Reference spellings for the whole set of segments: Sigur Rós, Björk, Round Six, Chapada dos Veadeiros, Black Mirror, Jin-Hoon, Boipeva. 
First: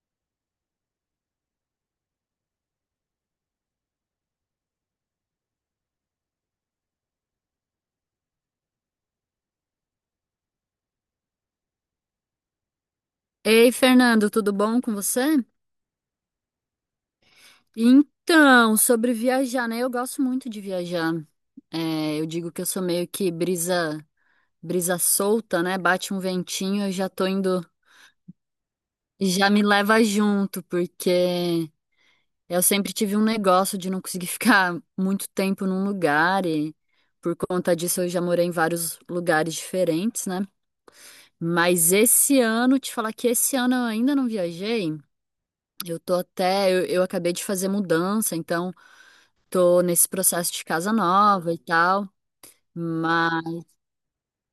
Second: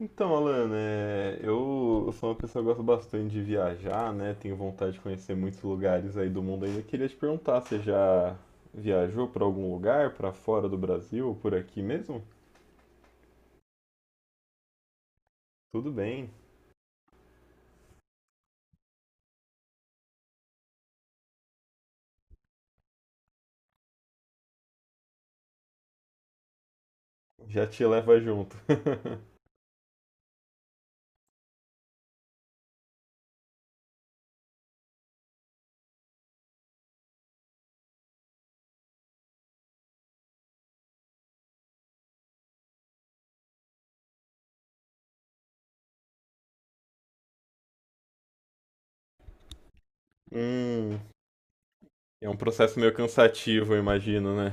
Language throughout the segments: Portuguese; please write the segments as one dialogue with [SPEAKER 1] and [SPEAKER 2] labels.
[SPEAKER 1] Então, Alan, eu sou uma pessoa que gosta bastante de viajar, né? Tenho vontade de conhecer muitos lugares aí do mundo ainda. Queria te perguntar, você já viajou para algum lugar, para fora do Brasil, ou por aqui mesmo?
[SPEAKER 2] Ei, Fernando, tudo bom com você?
[SPEAKER 1] Tudo bem,
[SPEAKER 2] Então, sobre viajar, né? Eu gosto muito de viajar. É, eu digo que eu sou meio que brisa solta, né? Bate um ventinho, eu já tô indo,
[SPEAKER 1] já te leva junto.
[SPEAKER 2] já me leva junto, porque eu sempre tive um negócio de não conseguir ficar muito tempo num lugar e por conta disso eu já morei em vários lugares diferentes, né? Mas esse ano, te falar que esse ano eu ainda não viajei. Eu tô até, eu acabei de fazer mudança, então tô nesse processo de casa
[SPEAKER 1] Hum,
[SPEAKER 2] nova e tal,
[SPEAKER 1] é um processo meio
[SPEAKER 2] mas
[SPEAKER 1] cansativo, eu imagino, né?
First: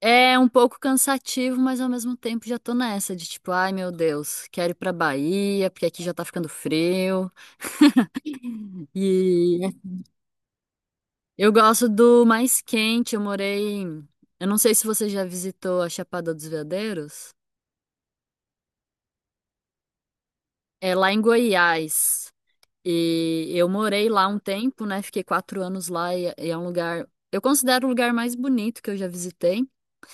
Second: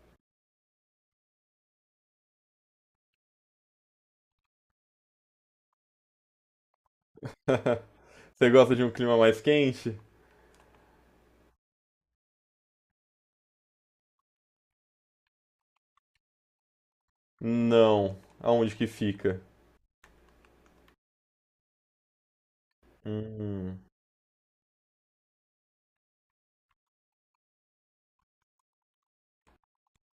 [SPEAKER 2] é um pouco cansativo, mas ao mesmo tempo já tô nessa de tipo, ai meu Deus, quero ir pra Bahia, porque aqui já tá ficando frio.
[SPEAKER 1] Você gosta de um clima mais
[SPEAKER 2] E
[SPEAKER 1] quente?
[SPEAKER 2] eu gosto do mais quente, eu não sei se você já visitou a Chapada dos Veadeiros,
[SPEAKER 1] Não. Aonde que fica?
[SPEAKER 2] é lá em Goiás. E eu
[SPEAKER 1] Hum,
[SPEAKER 2] morei lá um tempo, né? Fiquei 4 anos lá e é um lugar, eu considero o lugar mais bonito que eu já visitei.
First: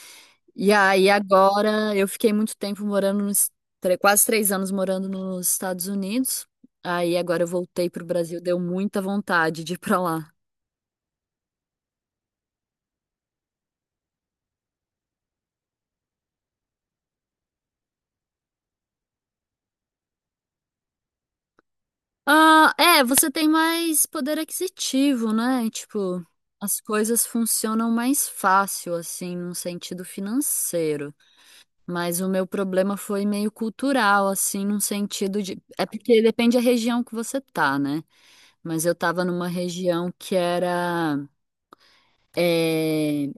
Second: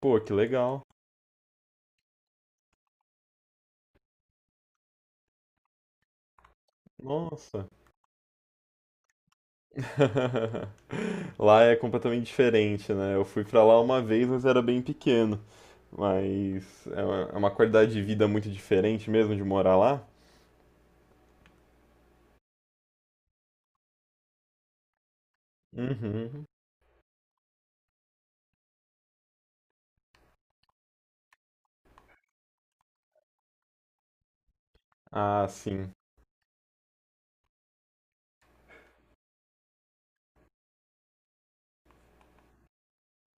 [SPEAKER 1] pô, que
[SPEAKER 2] E
[SPEAKER 1] legal.
[SPEAKER 2] aí agora eu fiquei muito tempo morando nos quase 3 anos morando nos Estados Unidos. Aí agora eu
[SPEAKER 1] Nossa.
[SPEAKER 2] voltei pro Brasil, deu muita vontade de ir pra lá.
[SPEAKER 1] Lá é completamente diferente, né? Eu fui pra lá uma vez, mas era bem pequeno. Mas é uma qualidade de vida muito diferente mesmo de morar lá.
[SPEAKER 2] Ah, é, você tem mais poder aquisitivo, né? Tipo,
[SPEAKER 1] Uhum.
[SPEAKER 2] as coisas funcionam mais fácil, assim, num sentido financeiro. Mas o meu problema foi meio cultural, assim, num sentido
[SPEAKER 1] Ah,
[SPEAKER 2] de. É
[SPEAKER 1] sim.
[SPEAKER 2] porque depende da região que você tá? Mas eu tava numa região que era, é,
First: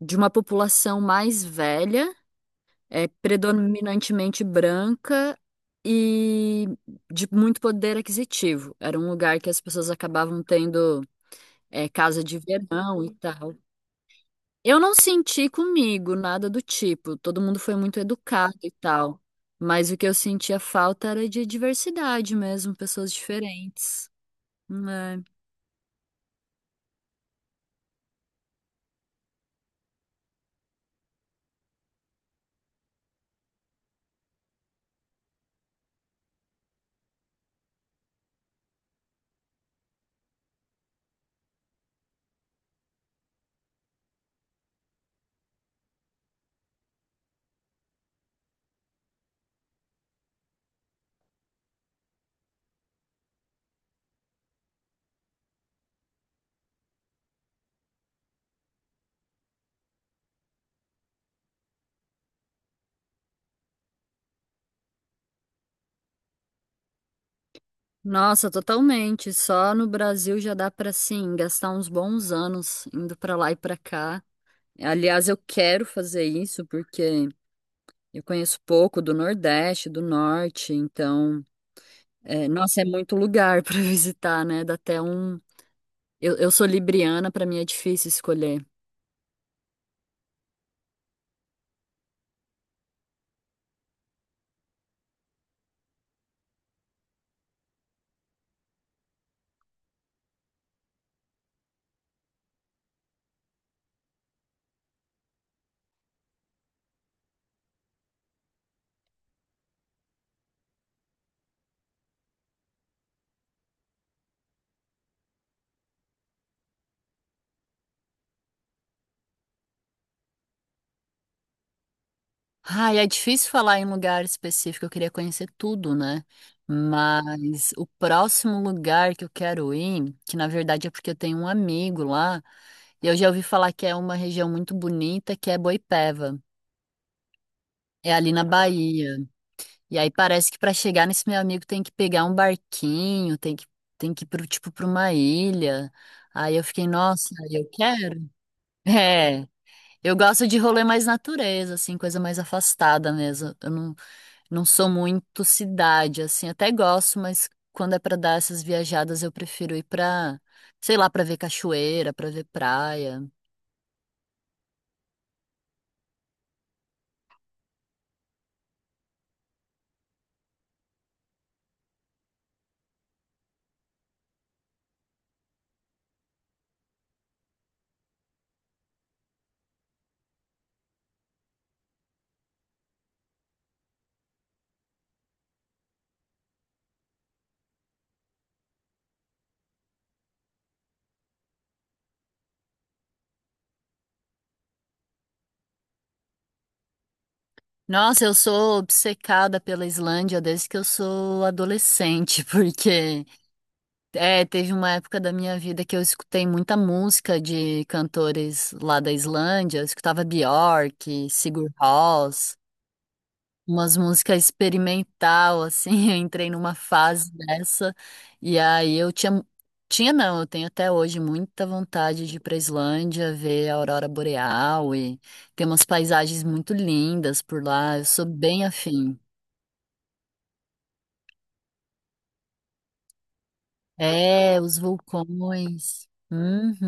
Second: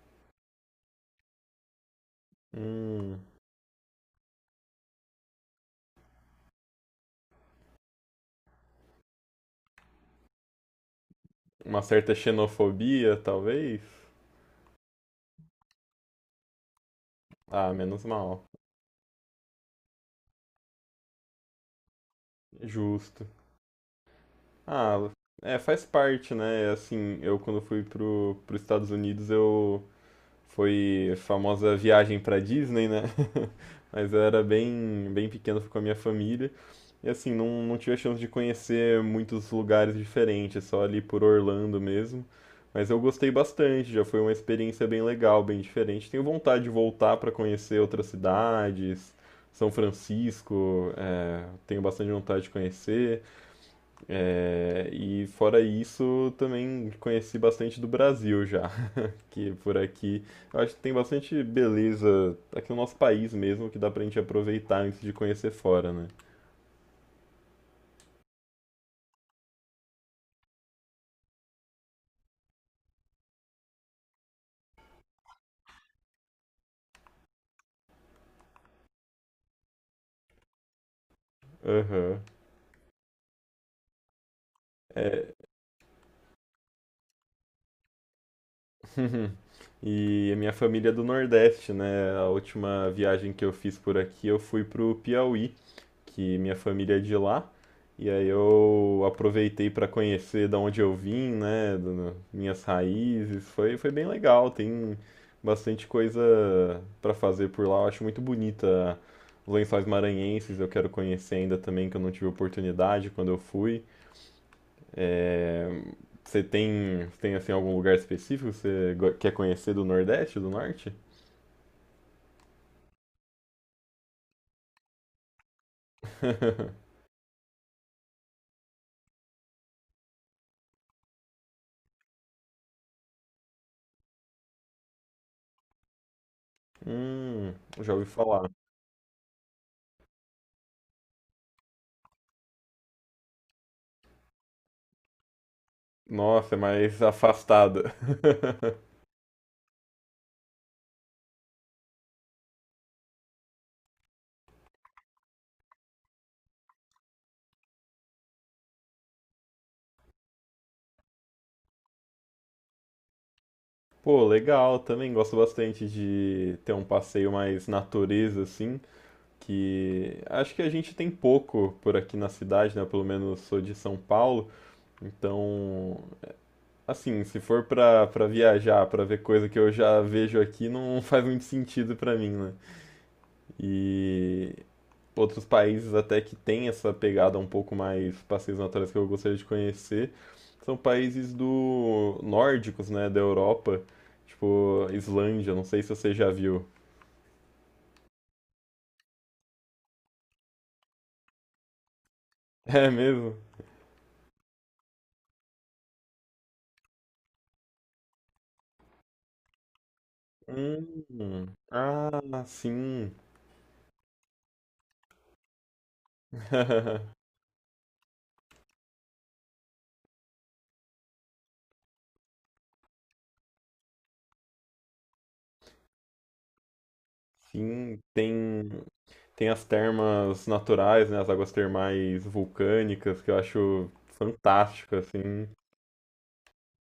[SPEAKER 2] de uma população mais velha,
[SPEAKER 1] Hum.
[SPEAKER 2] predominantemente branca e de muito poder aquisitivo. Era um lugar que as pessoas acabavam tendo,
[SPEAKER 1] Uma certa
[SPEAKER 2] casa de verão e
[SPEAKER 1] xenofobia,
[SPEAKER 2] tal.
[SPEAKER 1] talvez.
[SPEAKER 2] Eu não senti comigo nada do tipo, todo mundo
[SPEAKER 1] Ah,
[SPEAKER 2] foi muito
[SPEAKER 1] menos mal.
[SPEAKER 2] educado e tal. Mas o que eu sentia falta era de diversidade mesmo, pessoas
[SPEAKER 1] Justo.
[SPEAKER 2] diferentes,
[SPEAKER 1] Ah,
[SPEAKER 2] né?
[SPEAKER 1] é, faz parte, né? É Assim, eu quando fui pros Estados Unidos, eu foi a famosa viagem pra Disney, né? Mas eu era bem pequeno, fui com a minha família. E assim, não tive a chance de conhecer muitos lugares diferentes, só ali por Orlando mesmo. Mas eu gostei bastante, já foi uma experiência bem legal, bem diferente. Tenho vontade de voltar para conhecer outras cidades, São Francisco, tenho bastante vontade de conhecer. É, e fora isso, também conheci bastante do Brasil já que por aqui. Eu acho que tem bastante beleza aqui no nosso país mesmo que dá pra gente aproveitar antes de conhecer fora, né?
[SPEAKER 2] Nossa, totalmente. Só no Brasil já dá pra, assim, gastar uns bons anos indo pra lá e pra cá. Aliás, eu quero fazer isso porque eu conheço pouco do Nordeste, do Norte, então,
[SPEAKER 1] Aham.
[SPEAKER 2] nossa, é muito lugar para visitar, né? Dá até
[SPEAKER 1] É.
[SPEAKER 2] um. Eu sou libriana, para mim é difícil escolher.
[SPEAKER 1] E a minha família é do Nordeste, né? A última viagem que eu fiz por aqui, eu fui pro Piauí, que minha família é de lá. E aí eu aproveitei para conhecer da onde eu vim, né, minhas raízes. Foi bem legal, tem bastante coisa para fazer por lá. Eu acho muito bonita os Lençóis Maranhenses, eu quero conhecer ainda também, que eu não tive oportunidade quando eu fui. É, você tem assim algum lugar específico que você quer conhecer do Nordeste, do Norte?
[SPEAKER 2] Ai, é difícil falar em lugar específico, eu queria conhecer tudo, né? Mas o próximo lugar que eu quero ir, que na verdade é porque eu tenho um amigo lá, e eu já ouvi falar que é uma região muito bonita, que é Boipeva.
[SPEAKER 1] Hum, já ouvi
[SPEAKER 2] É ali na
[SPEAKER 1] falar.
[SPEAKER 2] Bahia. E aí parece que para chegar nesse meu amigo tem que pegar um barquinho, tem que ir pro tipo para uma ilha.
[SPEAKER 1] Nossa,
[SPEAKER 2] Aí
[SPEAKER 1] é
[SPEAKER 2] eu fiquei,
[SPEAKER 1] mais
[SPEAKER 2] nossa, eu
[SPEAKER 1] afastada.
[SPEAKER 2] quero. É, eu gosto de rolê mais natureza, assim, coisa mais afastada mesmo. Eu não sou muito cidade, assim, até gosto, mas quando é para dar essas viajadas eu prefiro ir pra, sei lá, pra ver cachoeira, pra ver praia.
[SPEAKER 1] Pô, legal, também gosto bastante de ter um passeio mais natureza, assim, que acho que a gente tem pouco por aqui na cidade, né? Pelo menos sou de São Paulo, então, assim, se for pra viajar, pra ver coisa que eu já vejo aqui, não faz muito sentido pra mim, né? E outros países até que têm essa pegada um pouco mais passeios naturais que eu gostaria de conhecer são países do nórdicos, né, da Europa, tipo Islândia, não sei se você já viu.
[SPEAKER 2] Nossa, eu sou obcecada pela Islândia desde que eu sou adolescente,
[SPEAKER 1] É
[SPEAKER 2] porque
[SPEAKER 1] mesmo?
[SPEAKER 2] Teve uma época da minha vida que eu escutei muita música de cantores lá da Islândia. Eu escutava Björk,
[SPEAKER 1] Hum.
[SPEAKER 2] Sigur
[SPEAKER 1] Ah,
[SPEAKER 2] Rós,
[SPEAKER 1] sim.
[SPEAKER 2] umas músicas experimental, assim. Eu entrei numa fase dessa e aí eu tinha, tinha não, eu tenho até hoje muita vontade de ir pra Islândia, ver a aurora boreal e tem umas paisagens muito lindas por lá.
[SPEAKER 1] Sim,
[SPEAKER 2] Eu sou bem
[SPEAKER 1] tem
[SPEAKER 2] afim.
[SPEAKER 1] tem as termas naturais, né, as águas termais vulcânicas que eu acho
[SPEAKER 2] É, os
[SPEAKER 1] fantástico assim.
[SPEAKER 2] vulcões.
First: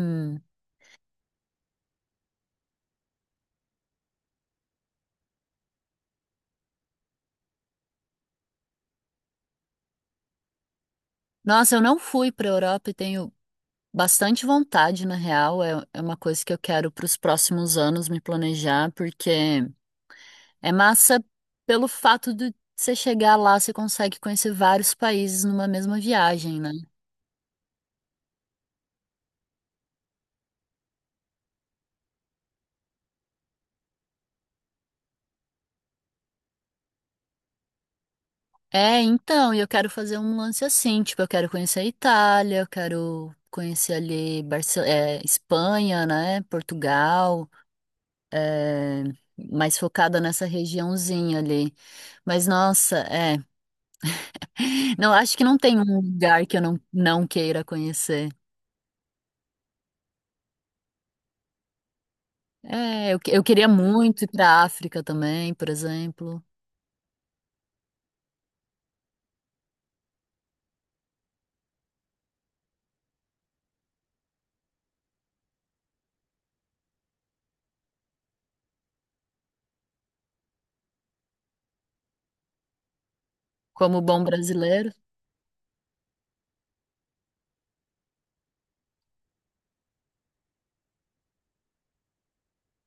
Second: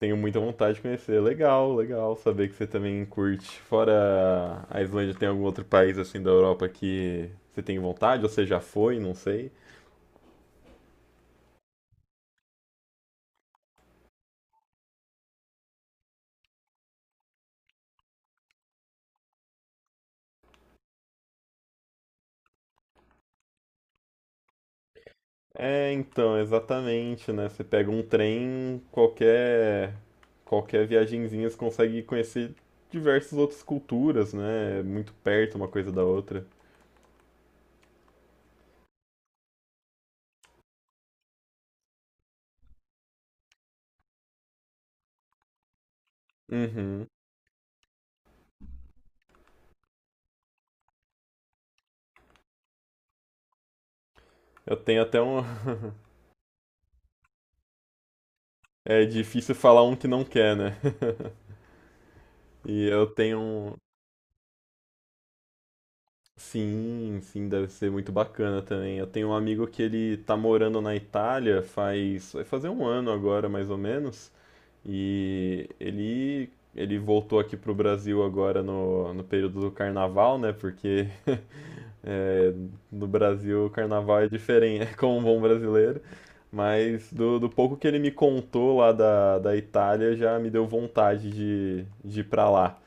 [SPEAKER 1] Tenho muita vontade de conhecer. Legal, legal saber que você também curte. Fora a Islândia, tem algum outro país assim da Europa que você tem vontade, ou você já foi, não sei.
[SPEAKER 2] Nossa, eu não fui para Europa e tenho bastante vontade, na real, é uma coisa que eu quero para os próximos anos me planejar, porque é massa pelo fato de você chegar lá, você consegue conhecer vários países numa
[SPEAKER 1] É,
[SPEAKER 2] mesma
[SPEAKER 1] então,
[SPEAKER 2] viagem, né?
[SPEAKER 1] exatamente, né? Você pega um trem, qualquer viagenzinha você consegue conhecer diversas outras culturas, né? É Muito perto uma coisa da outra.
[SPEAKER 2] É, então, e eu quero fazer um lance assim, tipo, eu quero conhecer a Itália, eu quero conhecer ali Espanha, né?
[SPEAKER 1] Uhum.
[SPEAKER 2] Portugal, é, mais focada nessa regiãozinha ali. Mas, nossa,
[SPEAKER 1] Eu tenho
[SPEAKER 2] Não,
[SPEAKER 1] até
[SPEAKER 2] acho
[SPEAKER 1] um
[SPEAKER 2] que não tem um lugar que eu não queira conhecer.
[SPEAKER 1] é difícil falar um que não quer, né? E eu
[SPEAKER 2] É,
[SPEAKER 1] tenho
[SPEAKER 2] eu queria
[SPEAKER 1] um
[SPEAKER 2] muito ir para a África também, por exemplo,
[SPEAKER 1] sim, sim, deve ser muito bacana também. Eu tenho um amigo que ele tá morando na Itália faz, vai fazer um ano agora, mais ou menos, e ele voltou aqui pro Brasil agora no período do carnaval, né? Porque é, no Brasil o
[SPEAKER 2] como
[SPEAKER 1] carnaval
[SPEAKER 2] bom
[SPEAKER 1] é
[SPEAKER 2] brasileiro.
[SPEAKER 1] diferente, como um bom brasileiro. Mas do pouco que ele me contou lá da Itália, já me deu vontade de ir pra lá.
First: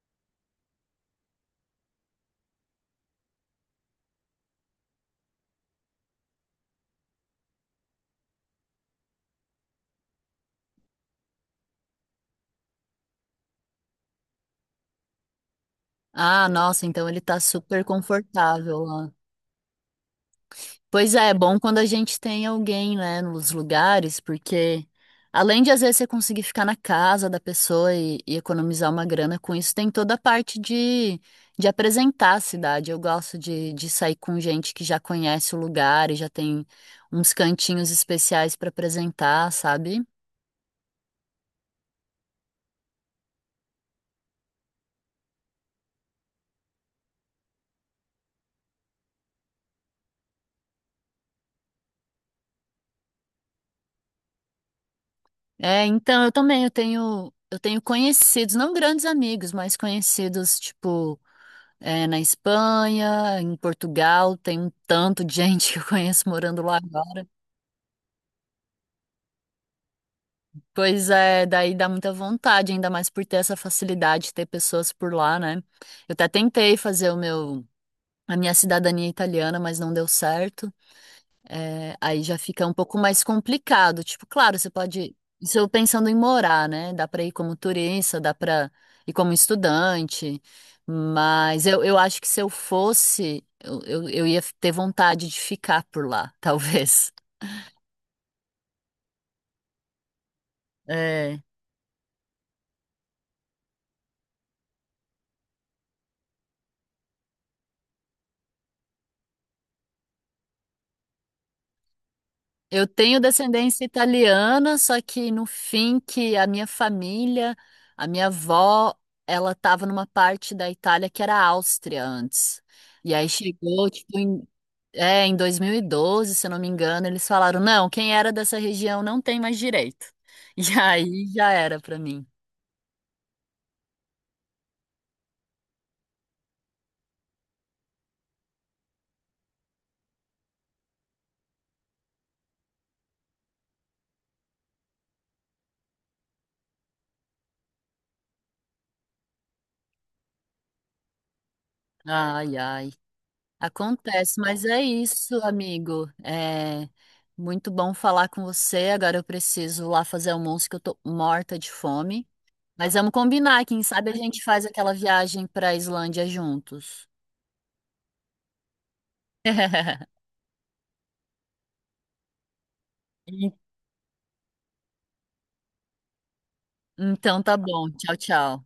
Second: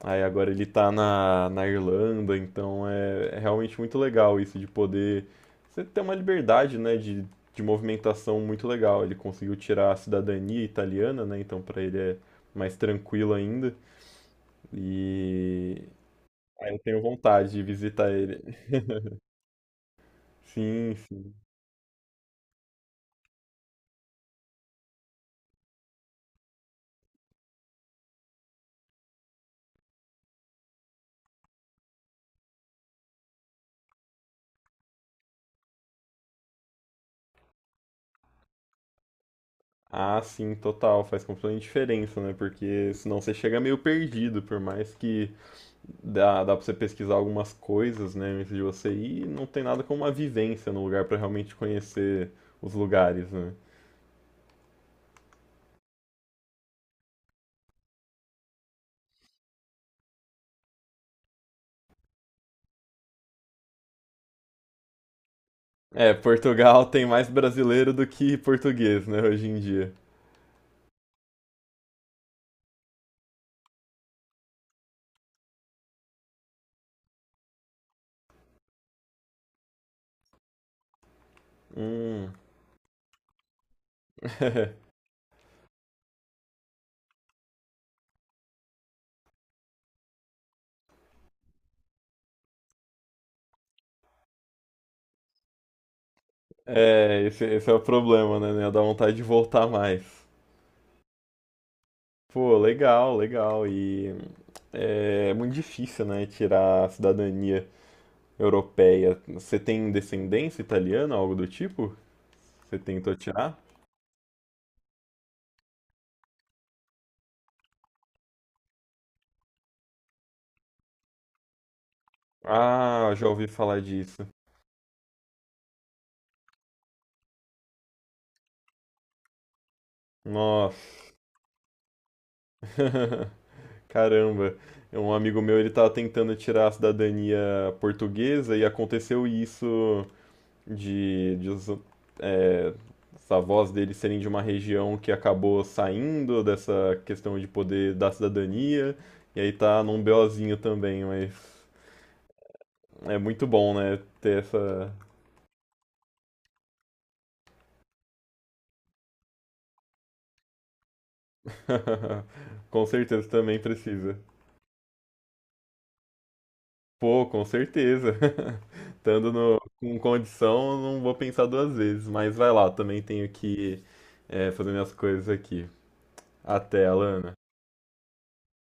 [SPEAKER 1] Aí agora ele tá na Irlanda, então é realmente muito legal isso de poder. Você ter uma liberdade, né, de movimentação muito legal. Ele conseguiu tirar a cidadania italiana, né, então pra ele é mais tranquilo ainda. E
[SPEAKER 2] Ah,
[SPEAKER 1] aí eu
[SPEAKER 2] nossa,
[SPEAKER 1] tenho
[SPEAKER 2] então ele tá
[SPEAKER 1] vontade de
[SPEAKER 2] super
[SPEAKER 1] visitar ele.
[SPEAKER 2] confortável lá.
[SPEAKER 1] Sim,
[SPEAKER 2] Pois é,
[SPEAKER 1] sim.
[SPEAKER 2] é bom quando a gente tem alguém, né, nos lugares, porque além de às vezes você conseguir ficar na casa da pessoa e economizar uma grana com isso, tem toda a parte de apresentar a cidade. Eu gosto de sair com gente que já conhece o lugar e já tem uns cantinhos especiais para apresentar, sabe?
[SPEAKER 1] Ah, sim, total. Faz completamente diferença, né? Porque senão você chega meio perdido, por mais que dá pra você pesquisar algumas coisas, né, antes de você ir, e não tem nada como uma vivência no lugar pra realmente conhecer os lugares, né?
[SPEAKER 2] É, então eu também eu tenho conhecidos, não grandes amigos, mas conhecidos tipo na Espanha, em Portugal, tem um tanto de gente que eu
[SPEAKER 1] É,
[SPEAKER 2] conheço morando lá
[SPEAKER 1] Portugal tem
[SPEAKER 2] agora.
[SPEAKER 1] mais brasileiro do que português, né, hoje em dia.
[SPEAKER 2] Pois é, daí dá muita vontade, ainda mais por ter essa facilidade de ter pessoas por lá, né? Eu até tentei fazer o meu a minha cidadania italiana, mas não deu certo. É, aí
[SPEAKER 1] Hum.
[SPEAKER 2] já fica um pouco mais complicado. Tipo, claro, você pode. Isso eu pensando em morar, né? Dá para ir como turista, dá para ir como estudante. Mas eu acho que se eu fosse, eu ia ter vontade de ficar por lá, talvez.
[SPEAKER 1] É, esse é o problema, né? Dá vontade de voltar mais.
[SPEAKER 2] É.
[SPEAKER 1] Pô, legal, legal. E é, é muito difícil, né, tirar a cidadania europeia. Você tem descendência italiana, algo do tipo? Você
[SPEAKER 2] Eu
[SPEAKER 1] tentou
[SPEAKER 2] tenho
[SPEAKER 1] tirar?
[SPEAKER 2] descendência italiana, só que no fim que a minha família, a minha avó, ela estava numa parte da Itália que era Áustria antes. E
[SPEAKER 1] Ah, já
[SPEAKER 2] aí
[SPEAKER 1] ouvi falar
[SPEAKER 2] chegou, tipo,
[SPEAKER 1] disso.
[SPEAKER 2] em 2012, se eu não me engano, eles falaram, não, quem era dessa região não tem mais direito. E
[SPEAKER 1] Nossa.
[SPEAKER 2] aí já era para mim.
[SPEAKER 1] Caramba. Um amigo meu, ele tava tentando tirar a cidadania portuguesa e aconteceu isso de é, os avós dele serem de uma região que acabou saindo dessa questão de poder da cidadania. E aí tá num BOzinho também, mas
[SPEAKER 2] Ai, ai.
[SPEAKER 1] é muito bom, né? Ter
[SPEAKER 2] Acontece, mas é
[SPEAKER 1] essa.
[SPEAKER 2] isso, amigo. É muito bom falar com você. Agora eu preciso lá fazer almoço que eu tô morta de fome.
[SPEAKER 1] Com
[SPEAKER 2] Mas vamos
[SPEAKER 1] certeza também
[SPEAKER 2] combinar, quem sabe a
[SPEAKER 1] precisa.
[SPEAKER 2] gente faz aquela viagem para a Islândia juntos.
[SPEAKER 1] Pô, com certeza. Estando com condição, não vou pensar duas vezes. Mas vai lá, também tenho que fazer minhas coisas aqui. Até, Alana.
[SPEAKER 2] Então tá bom. Tchau, tchau.